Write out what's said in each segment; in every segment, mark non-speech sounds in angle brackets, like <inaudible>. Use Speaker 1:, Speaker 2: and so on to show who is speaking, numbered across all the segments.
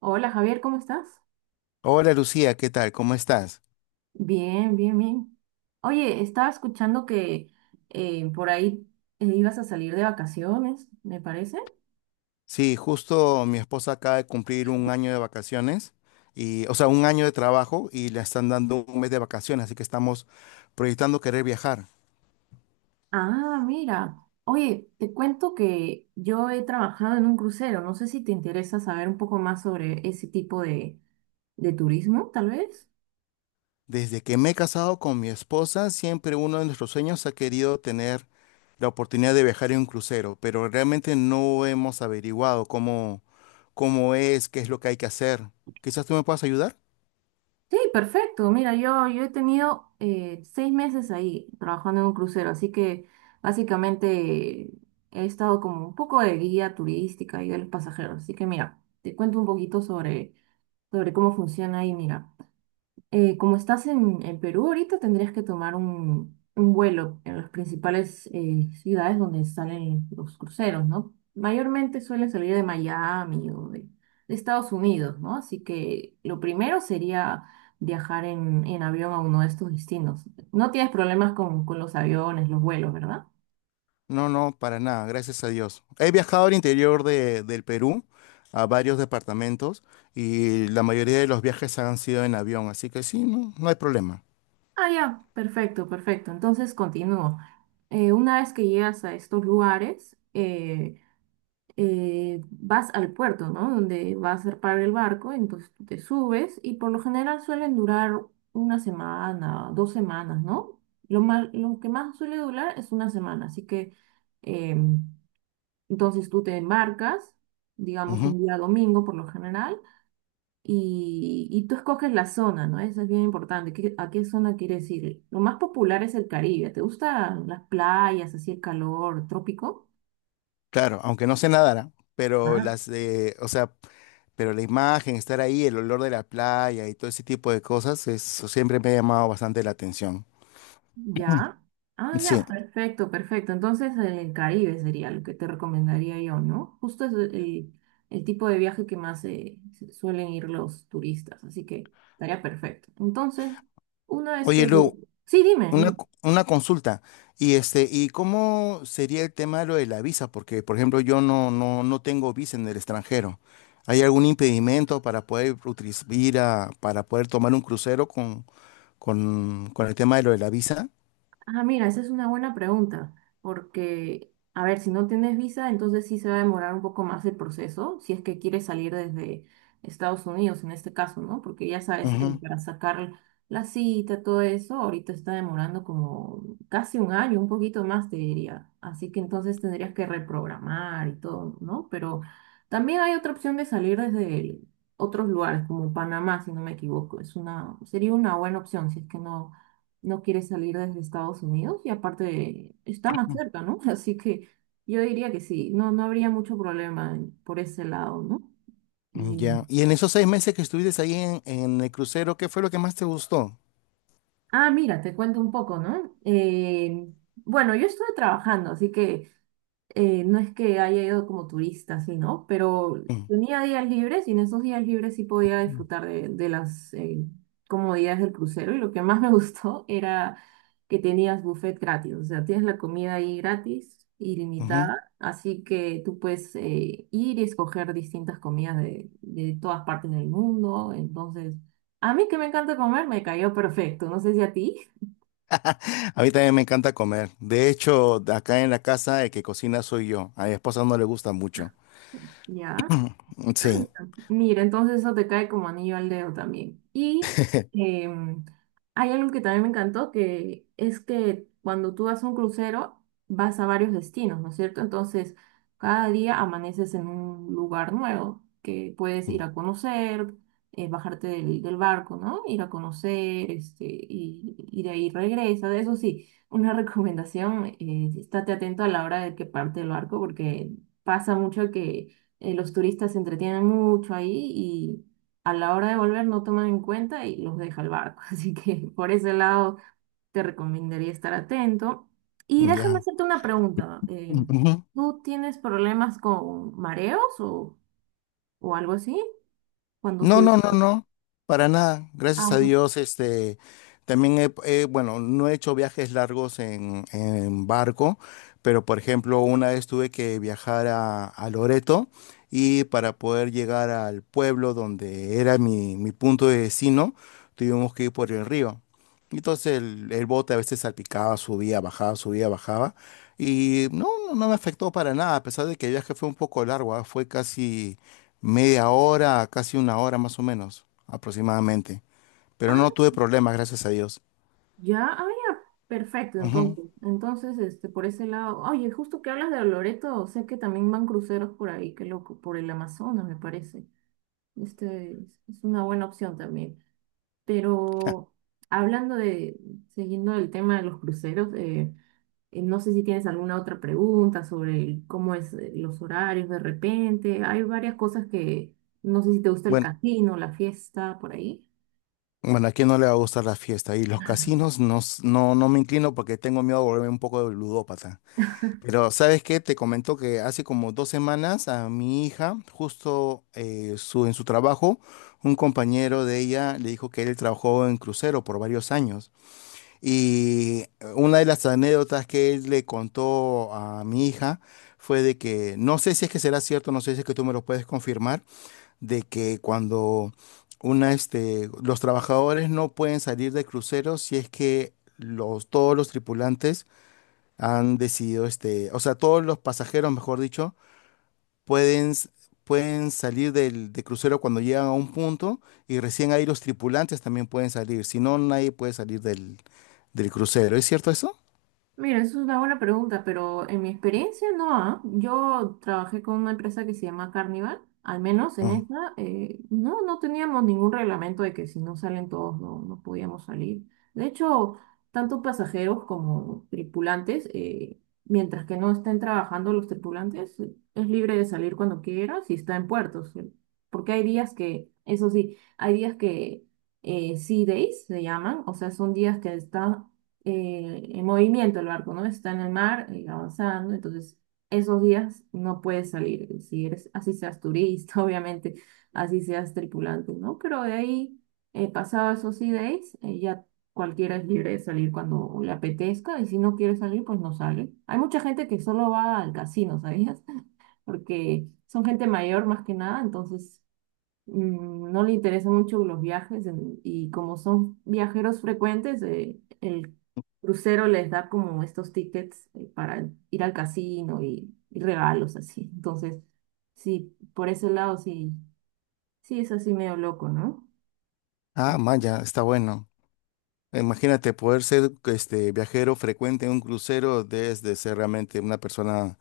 Speaker 1: Hola Javier, ¿cómo estás?
Speaker 2: Hola Lucía, ¿qué tal? ¿Cómo estás?
Speaker 1: Bien, bien, bien. Oye, estaba escuchando que por ahí ibas a salir de vacaciones, me parece.
Speaker 2: Sí, justo mi esposa acaba de cumplir un año de vacaciones y, o sea, un año de trabajo y le están dando un mes de vacaciones, así que estamos proyectando querer viajar.
Speaker 1: Ah, mira. Oye, te cuento que yo he trabajado en un crucero. No sé si te interesa saber un poco más sobre ese tipo de turismo, tal vez.
Speaker 2: Desde que me he casado con mi esposa, siempre uno de nuestros sueños ha querido tener la oportunidad de viajar en un crucero, pero realmente no hemos averiguado cómo es, qué es lo que hay que hacer. Quizás tú me puedas ayudar.
Speaker 1: Sí, perfecto. Mira, yo he tenido seis meses ahí trabajando en un crucero, así que básicamente he estado como un poco de guía turística y de los pasajeros. Así que mira, te cuento un poquito sobre cómo funciona ahí, mira como estás en Perú ahorita, tendrías que tomar un vuelo en las principales ciudades donde salen los cruceros, ¿no? Mayormente suelen salir de Miami de Estados Unidos, ¿no? Así que lo primero sería viajar en avión a uno de estos destinos. No tienes problemas con los aviones, los vuelos, ¿verdad?
Speaker 2: No, no, para nada, gracias a Dios. He viajado al interior del Perú, a varios departamentos, y la mayoría de los viajes han sido en avión, así que sí, no, no hay problema.
Speaker 1: Ah, ya, perfecto, perfecto. Entonces continúo. Una vez que llegas a estos lugares, vas al puerto, ¿no? Donde vas a parar el barco, entonces tú te subes y por lo general suelen durar una semana, dos semanas, ¿no? Lo que más suele durar es una semana, así que em, entonces tú te embarcas, digamos
Speaker 2: Ujú.
Speaker 1: un día domingo por lo general, y tú escoges la zona, ¿no? Eso es bien importante, ¿a qué zona quieres ir? Lo más popular es el Caribe, ¿te gustan las playas, así el calor, trópico?
Speaker 2: Claro, aunque no sé nadar, ¿ah? O sea, pero la imagen, estar ahí, el olor de la playa y todo ese tipo de cosas, eso siempre me ha llamado bastante la atención. Mm.
Speaker 1: Ya. Ah,
Speaker 2: Sí.
Speaker 1: ya, perfecto, perfecto. Entonces, el Caribe sería lo que te recomendaría yo, ¿no? Justo es el tipo de viaje que más suelen ir los turistas, así que estaría perfecto. Entonces, una vez
Speaker 2: Oye,
Speaker 1: que...
Speaker 2: Lu,
Speaker 1: Sí, dime,
Speaker 2: Una,
Speaker 1: dime.
Speaker 2: co- una consulta. Y este, ¿y cómo sería el tema de lo de la visa? Porque, por ejemplo, yo no, no, no tengo visa en el extranjero. ¿Hay algún impedimento para poder para poder tomar un crucero con, con el tema de lo de la visa?
Speaker 1: Ah, mira, esa es una buena pregunta, porque, a ver, si no tienes visa, entonces sí se va a demorar un poco más el proceso, si es que quieres salir desde Estados Unidos en este caso, ¿no? Porque ya sabes,
Speaker 2: Ujú.
Speaker 1: para sacar la cita, todo eso, ahorita está demorando como casi un año, un poquito más, te diría. Así que entonces tendrías que reprogramar y todo, ¿no? Pero también hay otra opción de salir desde otros lugares, como Panamá, si no me equivoco. Es una, sería una buena opción, si es que no quiere salir desde Estados Unidos y aparte está más cerca, ¿no? <laughs> Así que yo diría que sí, no, no habría mucho problema por ese lado, ¿no? Y-
Speaker 2: Ya. Y en esos 6 meses que estuviste ahí en el crucero, ¿qué fue lo que más te gustó?
Speaker 1: Ah, mira, te cuento un poco, ¿no? Bueno, yo estuve trabajando, así que no es que haya ido como turista, sí, ¿no? Pero
Speaker 2: Mm,
Speaker 1: tenía días libres y en esos días libres sí podía disfrutar de las comodidades del crucero. Y lo que más me <laughs> gustó era que tenías buffet gratis, o sea, tienes la comida ahí gratis,
Speaker 2: ujú.
Speaker 1: ilimitada, así que tú puedes ir y escoger distintas comidas de todas partes del mundo. Entonces, a mí que me encanta comer, me cayó perfecto. No sé si a ti,
Speaker 2: A mí también me encanta comer. De hecho, acá en la casa el que cocina soy yo. A mi esposa no le gusta mucho.
Speaker 1: <laughs> ¿ya? Ah
Speaker 2: Sí.
Speaker 1: está. Mira, entonces eso te cae como anillo al dedo también. Y em, hay algo que también me encantó, que es que cuando tú vas a un crucero, vas a varios destinos, ¿no es cierto? Entonces, cada día amaneces en un lugar nuevo que puedes ir a conocer, bajarte del barco, ¿no? Ir a conocer, este, y de ahí regresa. De eso sí, una <laughs> recomendación, estate atento a la hora de que parte el barco, porque pasa mucho que los turistas se entretienen mucho ahí y a la hora de volver no toman en cuenta y los deja el barco. <laughs> Así que por ese lado te recomendaría estar atento. Y déjame
Speaker 2: Ya.
Speaker 1: hacerte una pregunta.
Speaker 2: Ujú.
Speaker 1: ¿Tú tienes problemas con mareos o algo así cuando
Speaker 2: No,
Speaker 1: subes?
Speaker 2: no, no, no, para nada. Gracias a
Speaker 1: Ajá.
Speaker 2: Dios, este, también bueno, no he hecho viajes largos en barco, pero por ejemplo, una vez tuve que viajar a Loreto y para poder llegar al pueblo donde era mi punto de destino, tuvimos que ir por el río. Entonces el bote a veces salpicaba, subía, bajaba, subía, bajaba. Y no, no, no me afectó para nada, a pesar de que el viaje fue un poco largo, ah. Fue casi media hora, casi una hora más o menos, aproximadamente. Pero
Speaker 1: Ah,
Speaker 2: no tuve problemas, gracias a Dios.
Speaker 1: ya, ah, ya, perfecto,
Speaker 2: Ujú.
Speaker 1: entonces. Entonces, este, por ese lado, oye, justo que hablas de Loreto, sé que también van cruceros por ahí, qué loco, por el Amazonas, me parece. Este es es una buena opción también.
Speaker 2: Ja.
Speaker 1: Pero hablando de, siguiendo el tema de los cruceros, no sé si tienes alguna otra pregunta sobre cómo es los horarios de repente. Hay varias cosas que, no sé si te gusta el
Speaker 2: Bueno,
Speaker 1: casino, la fiesta, por ahí.
Speaker 2: bueno, ¿a quién no le va a gustar la fiesta? Y los casinos no, no, no me inclino porque tengo miedo de volverme un poco de ludópata. Pero ¿sabes qué? Te comento que hace como 2 semanas a mi hija, justo en su trabajo, un compañero de ella le dijo que él trabajó en crucero por varios años. Y una de las anécdotas que él le contó a mi hija fue de que, no sé si es que será cierto, no sé si es que tú me lo puedes confirmar, de que cuando los trabajadores no pueden salir de cruceros si es que todos los tripulantes han decidido, o sea, todos los pasajeros, mejor dicho, pueden, s- pueden salir de crucero cuando llegan a un punto y recién ahí los tripulantes también pueden salir, si no, nadie puede salir del crucero. ¿Es cierto eso?
Speaker 1: Mira, eso es una buena pregunta, pero en mi experiencia no, ah. Yo trabajé con una empresa que se llama Carnival, al menos en
Speaker 2: Ujú.
Speaker 1: esta, no, no teníamos ningún reglamento de que si no salen todos no, no podíamos salir. De hecho, tanto pasajeros como tripulantes, mientras que no estén trabajando los tripulantes, es libre de salir cuando quiera si está en puertos. Porque hay días que, eso sí, hay días que sea days se llaman, o sea, son días que está en movimiento el barco, ¿no? Está en el mar, avanzando, entonces esos días no puedes salir, si eres, así seas turista, <laughs> obviamente, así seas tripulante, ¿no? Pero de ahí, pasado esos sea days, ya cualquiera es libre de salir cuando le apetezca, y si no quiere salir, pues no sale. Hay mucha gente que solo va al casino, ¿sabías? <laughs> Porque son gente mayor más que nada, entonces no le interesan mucho los viajes y como son viajeros frecuentes, el crucero les da como estos tickets para ir al casino y regalos así. Entonces, sí, por ese lado sí, sí es así medio loco, ¿no?
Speaker 2: Ah, Maya, está bueno. Imagínate poder ser este viajero frecuente en un crucero desde ser realmente una persona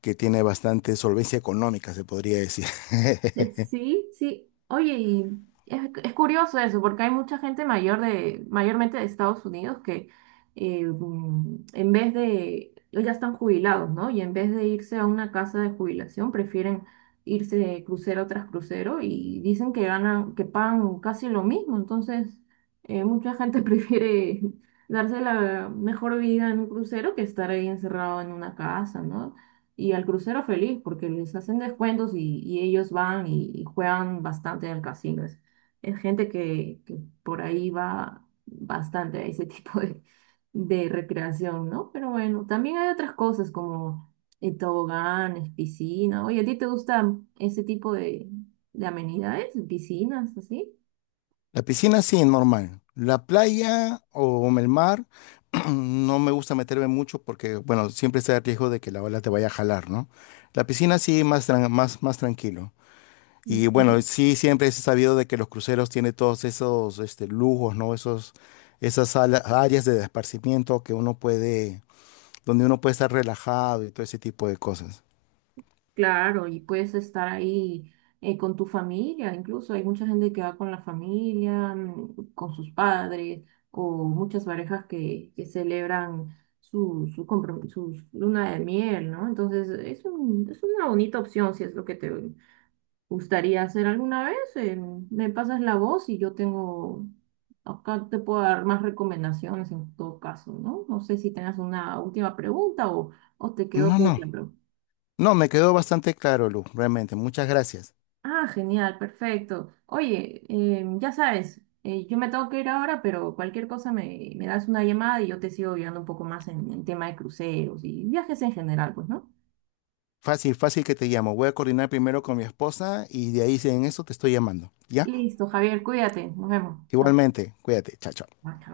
Speaker 2: que tiene bastante solvencia económica, se podría decir. <laughs>
Speaker 1: Sí, sí. Oye, es curioso eso, porque hay mucha gente mayor mayormente de Estados Unidos que en vez de, ya están jubilados, ¿no? Y en vez de irse a una casa de jubilación, prefieren irse de crucero tras crucero y dicen que ganan, que pagan casi lo mismo. Entonces, mucha gente <laughs> prefiere darse la mejor vida en un crucero que estar ahí encerrado en una casa, ¿no? Y al crucero feliz, porque les hacen descuentos y ellos van y juegan bastante en el casino. Es gente que por ahí va bastante a ese <laughs> tipo de recreación, ¿no? Pero bueno, también hay otras cosas como toboganes, piscina. Oye, ¿a ti te gustan ese tipo de amenidades? ¿Piscinas, así?
Speaker 2: La piscina sí, normal. La playa o el mar, <clears throat> no me gusta meterme mucho porque, bueno, siempre está el riesgo de que la ola te vaya a jalar, ¿no? La piscina sí, más tranquilo. Y bueno,
Speaker 1: Ujú.
Speaker 2: sí, siempre es sabido de que los cruceros tienen todos esos lujos, ¿no? Áreas de esparcimiento que donde uno puede estar relajado y todo ese tipo de cosas.
Speaker 1: Claro, y puedes estar ahí con tu familia, incluso hay mucha gente que va con la familia, con sus padres, o muchas parejas que celebran su luna de miel, ¿no? Entonces es una bonita opción si es lo que te gustaría hacer alguna vez. Me pasas la voz y acá te puedo dar más recomendaciones en todo caso, ¿no? No sé si tengas una última pregunta o te quedó
Speaker 2: No,
Speaker 1: todo
Speaker 2: no,
Speaker 1: claro.
Speaker 2: no, me quedó bastante claro, Lu, realmente. Muchas gracias.
Speaker 1: Ah, genial, perfecto. Oye, ya sabes, yo me tengo que ir ahora, pero cualquier cosa me das una llamada y yo te sigo guiando un poco más en tema de cruceros y viajes en general, pues, ¿no?
Speaker 2: Fácil, fácil que te llamo. Voy a coordinar primero con mi esposa y de ahí si en eso te estoy llamando, ¿ya?
Speaker 1: Listo, Javier, cuídate, nos vemos. Chao.
Speaker 2: Igualmente, cuídate, chao, chao.
Speaker 1: Ah, chao.